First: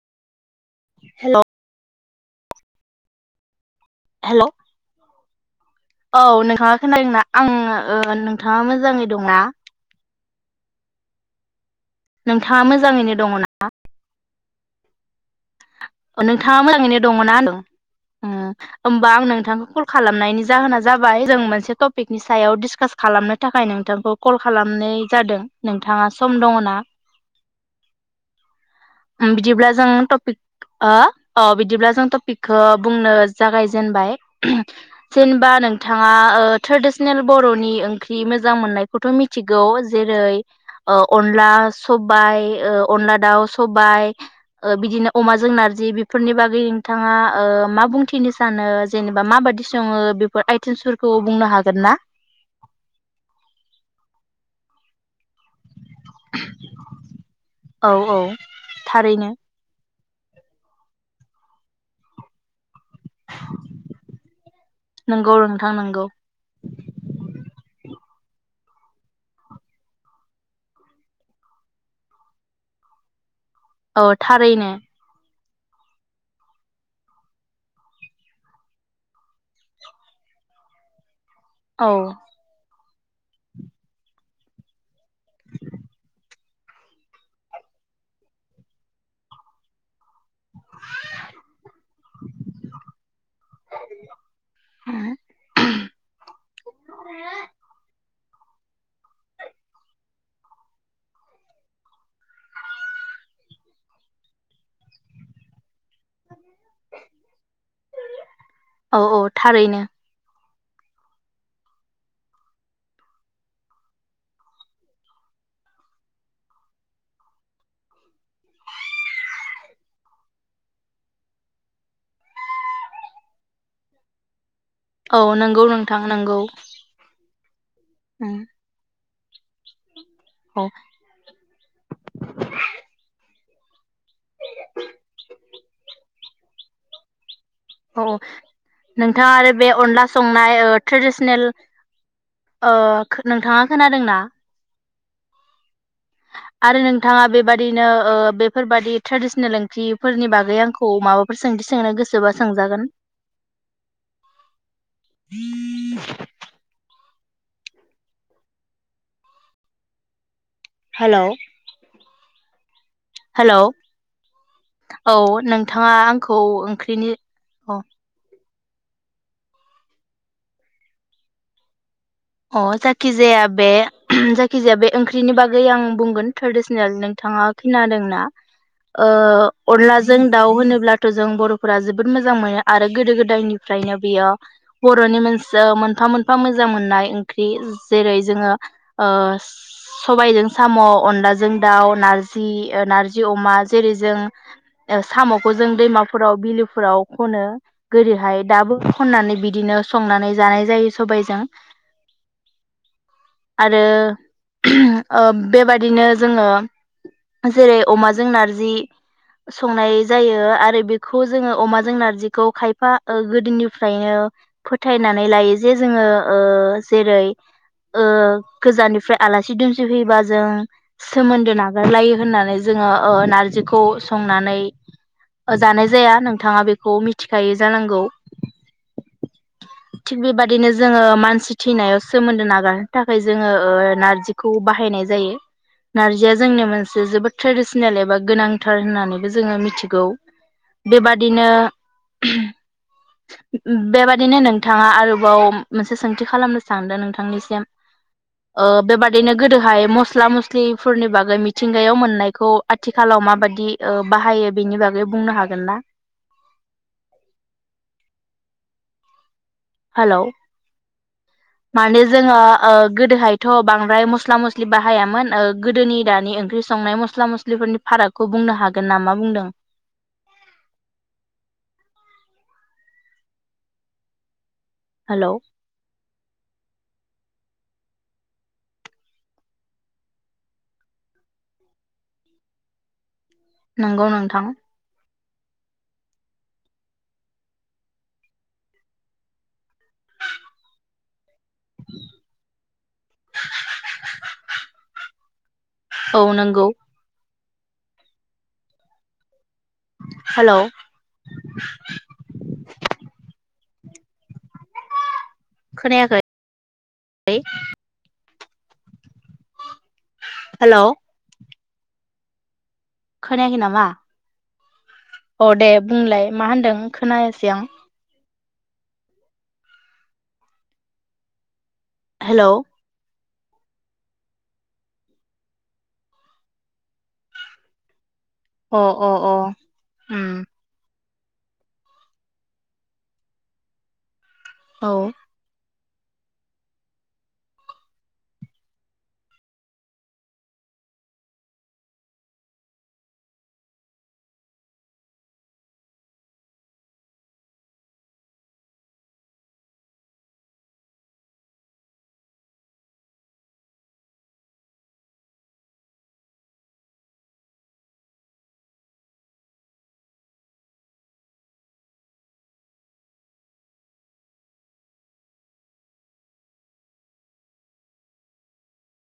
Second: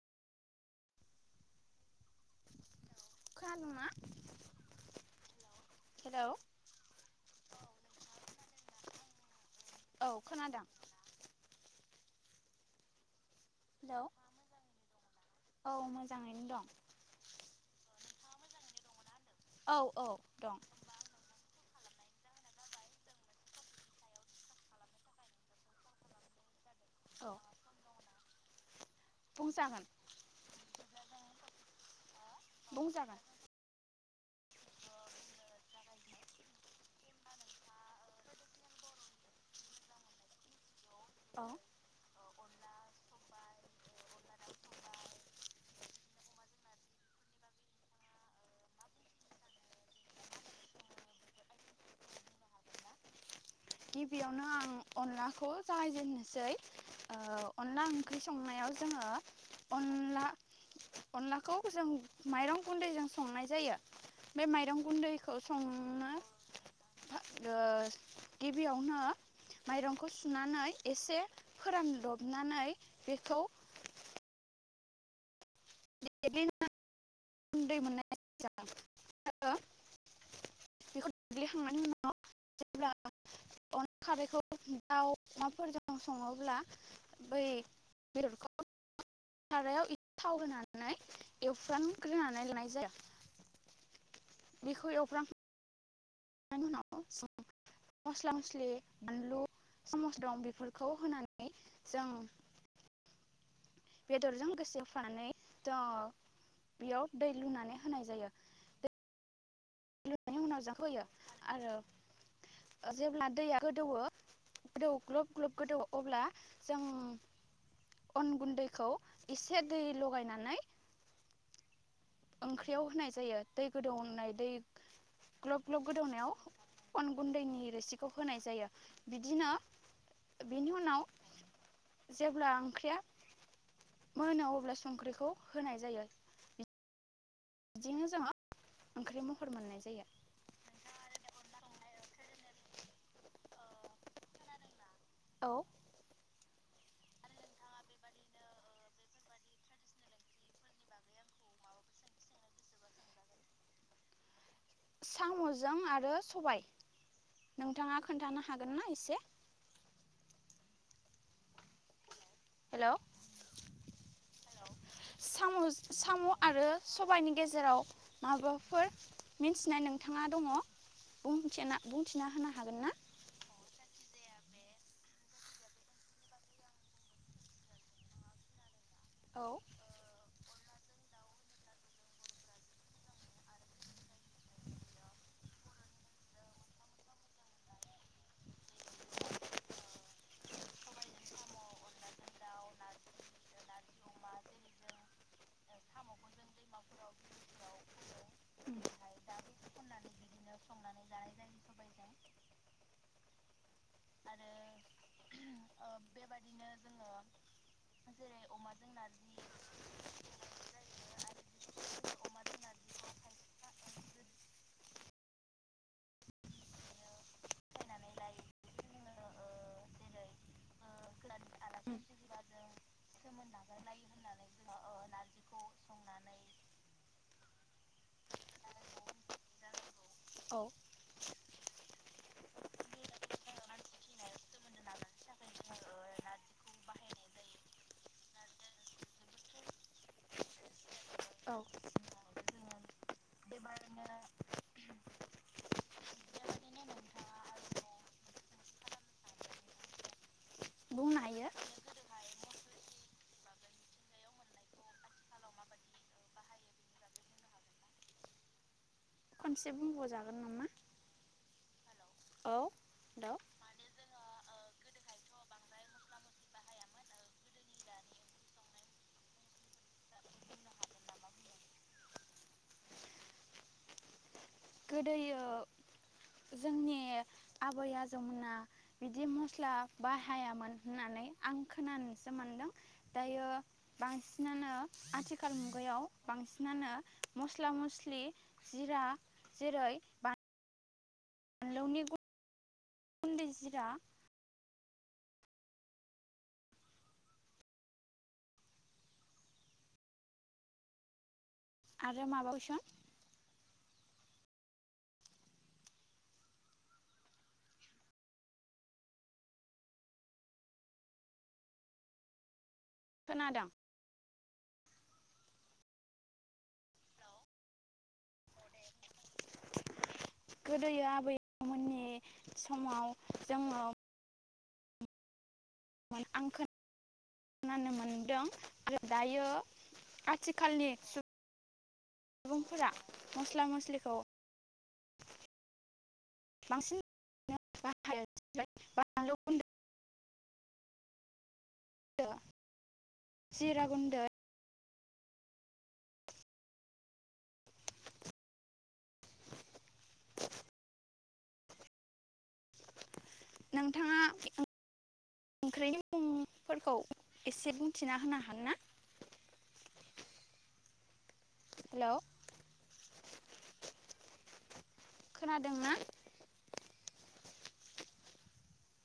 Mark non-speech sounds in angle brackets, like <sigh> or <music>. Hello खोनादों ना hello औ हेलौ नोंथाङा खोनादोंना आं नोंथाङा मोजाङै दंना औ खोनादों नोंथाङा मोजाङैनो दङ नामा हेलौ औ मोजाङैनो नोंथाङा दं मोजाङैनो दङना होनदों ओम बा आं नोंथांखौ औ कल औ खालामनायनि दं जाहोना जाबाय जों मोनसे टप पिकनि सायाव डिसकास खालामनो थाखाय नोंथांखौ कल खालामनाय जादों नोंथाङा सम दङ ना औ बिदिब्ला बुंजागोन जों टपिक ओ अ बिदिब्ला जों टपिकखौ बुंनो बुंजागोन जागायजेनबाय जेनेबा नोंथाङा ओ ट्रेडिसनेल बर'नि ओंख्रि मोजां मोननायखौथ' मिथिगौ जेरै औ अनला सब बाय ओ अनला दाउ स सबाय ओ बिदिनो अमाजों नारजि बेफोरनि बागै नोंथाङा मा बुंथिनो सानो जेनेबा माबायदि सङो बेफोर आइटेमसफोरखौ बुंनो हागोन ना? गिबियावनो आं अनला खौ जागायजेनोसै ओ अनला औ औ ओंख्रि संनायाव जोङो अन थारैनो अनला अनलाखौ जों माइरं गुन्दैजों संनाय जायो बे माइरं नंगौ गुन्दैखौ नोंथां नंगौ संनो ओ गिबियावनो माइरंखौ सुनानै एसे फोरानदबनानै बेखौ औ थारैनो <unintelligible> उन्दै मोननाय <unintelligible> बेखौ देग्लि खांनायनि औ उनाव अब्ला अन खारैखौ दाउ अमाफोरजों सङोब्ला बै <unintelligible> सारायाव थाव होनानै एवफ्रानग्रोनानै लानाय जायो बेखौ एवफ्रां <unintelligible> म बानलु सस दं बेफोरखौ होनानै जों बेदरजों गोसो फानै बेयाव दै लुनानै होनाय जायो। औ औ थारैनो लुनायनि उनाव जाखोयो आरो जेब्ला दैया गोदौओ गोदौ ग्ल ग्ल गोदौ अब्ला जों अन गुन्दैखौ एसे दै लगायनानै ओंख्रियाव होनाय जायो दै गोदौनाय दै औ नंगौ ग्लब ग्लब नोंथां नंगौ गोदौनायाव अन गुन्दैनि रोसिखौ उम होनाय जायो। बिदिनो औ बेनि उनाव जेब्ला ओंख्रिया मोनो अब्ला संख्रिखौ होनाय जायो। औ बिदिनो औ जोङो ओंख्रि नोंथाङा महर आरो बे मोननाय जायो अनला संनाय ओ ट्रेडिसनेल ओ नोंथाङा खोनादोंना? औ आरो नोंथाङा बेबदिनो बेफोरबायदि ट्रेडिसनेल ओंख्रिफोरनि बागै आंखौ माबाफोर सोंथि सोंनो गोसोबा सोंजागोन साम'जों आरो सबाय नोंथाङा खोन्थानो हागोन ना एसे हेलौ हेलौ औ साम नोंथाङा साम आंखौ आरो ओंख्रिनि सबायाइनि अ गेजेराव मा बेफोर मिथिनाय नोंथाङा दङ बुंथिना बुंथिना होनो अ हागोन ना जाखिजाया बे जायखिजाया बे ओंख्रिनि बागै आं बुंगोन ट्रेडिसनेल नोंथाङा खोनादोंना औ ओ अनलाजों दाउ होनो अब्लाथ' जों बर'फोरा जोबोद मोजां मोनो आरो गोदो गोदायनिफ्रायनो बियो बर'नि मोनस मोनफा मोनफा मोजां मोननाय ख्रि जेरै जोङो ओ सबायजों स' अनलाजों दाउ नारजि नारजि अमा जेरै जों सामखौ जों दैमा फोराव बिलोफोराव खनो गोदोहाय दाबो खननानै बिदिनो संनानै जानाय जायो सबाइजों आरो बेबादिनो जोङो जेरै अमाजों नारजि संनाय जायो आरो बेखौ जोङो अमाजों नारजिखौ खायफा ओ गोदोनिफ्रायनो फोथायनानै लायो जे जोङो ओ जेरै ओ गोजाननिफ्राय आलासि दुमसि फैबा जों सोमोन्दो नागारलायो होननानै जोङो ओ नारजिखौ संनानै जानाय जाया। नोंथाङा बेखौ मिथिखायो जानांगौ थिग औ बेबादिनो जोङो मानसि सोमोन्दो नागारनो थाखाय जोङो ओ नारजिखौ बाहायनाय जायो नारजिया जोंनि मोनसे जोबोद ट्रेडिसनेल एबा गोनांथार होननानैबो जोङो मिथिगौ बेबाद दिनो औ बेबादिनो नोंथाङा आरोबाव मोनसे सों खालामनो सानदों नोंथांनिसिम ओ बेबादिनो गोदोहाय मस्ला मस्लिफोरनि बुंनो बागै हायो मिथिंगायाव मोननायखौ आथिखालाव माबादि ओ बाहायो बेनि बागै बुंनो हागोन ना खनसे बुंबावजागोन नामा <unintelligible> मानोे जोङो औ ओ हेलौ गोदोहायथ' बांद्राय मस्ला मस्ला मस्लि बाहायामोन ओ गोदोनि दानि ओंख्रि संनाय मस्ला मस्लिफोरनि फारागखौ बुंनो हागोन नामा बुंदों हेलौ गोदोयो जोंनि आबै आजौना बिदि मस्ला बाहायामोन होननानै आं खोनानोसो मोनदों। दायो नंगौ नोंथां बांसिनानो आथिखाल आथिखाल मुगायाव बांसिनानो मस्ला मस्लि जिरा जेरै मानलनि ग <unintelligible> न्दै जिरा औ नंगौ। हेलौ आरो मा भउसन <unintelligible> खोनायाखै हेलौ खोनायाखै खोनादों नामा अ दे बुंलाय मा होनदों खोनायासै आं गोदोयो आबै हेलौ बिथांमोननि समाव जोङो आं खोननानो मोन दों अ अ दायो उम आथिखालनि सु बुंफोरा मस्ला मस्लिखौ औ बांसिन <unintelligible> <unintelligible> जिरा गुन्दै नोंथाङा ओंख्रिनि मुंफोरखौ एसे बुंथिना होनो हागोन ना हेलौ खोनादों ना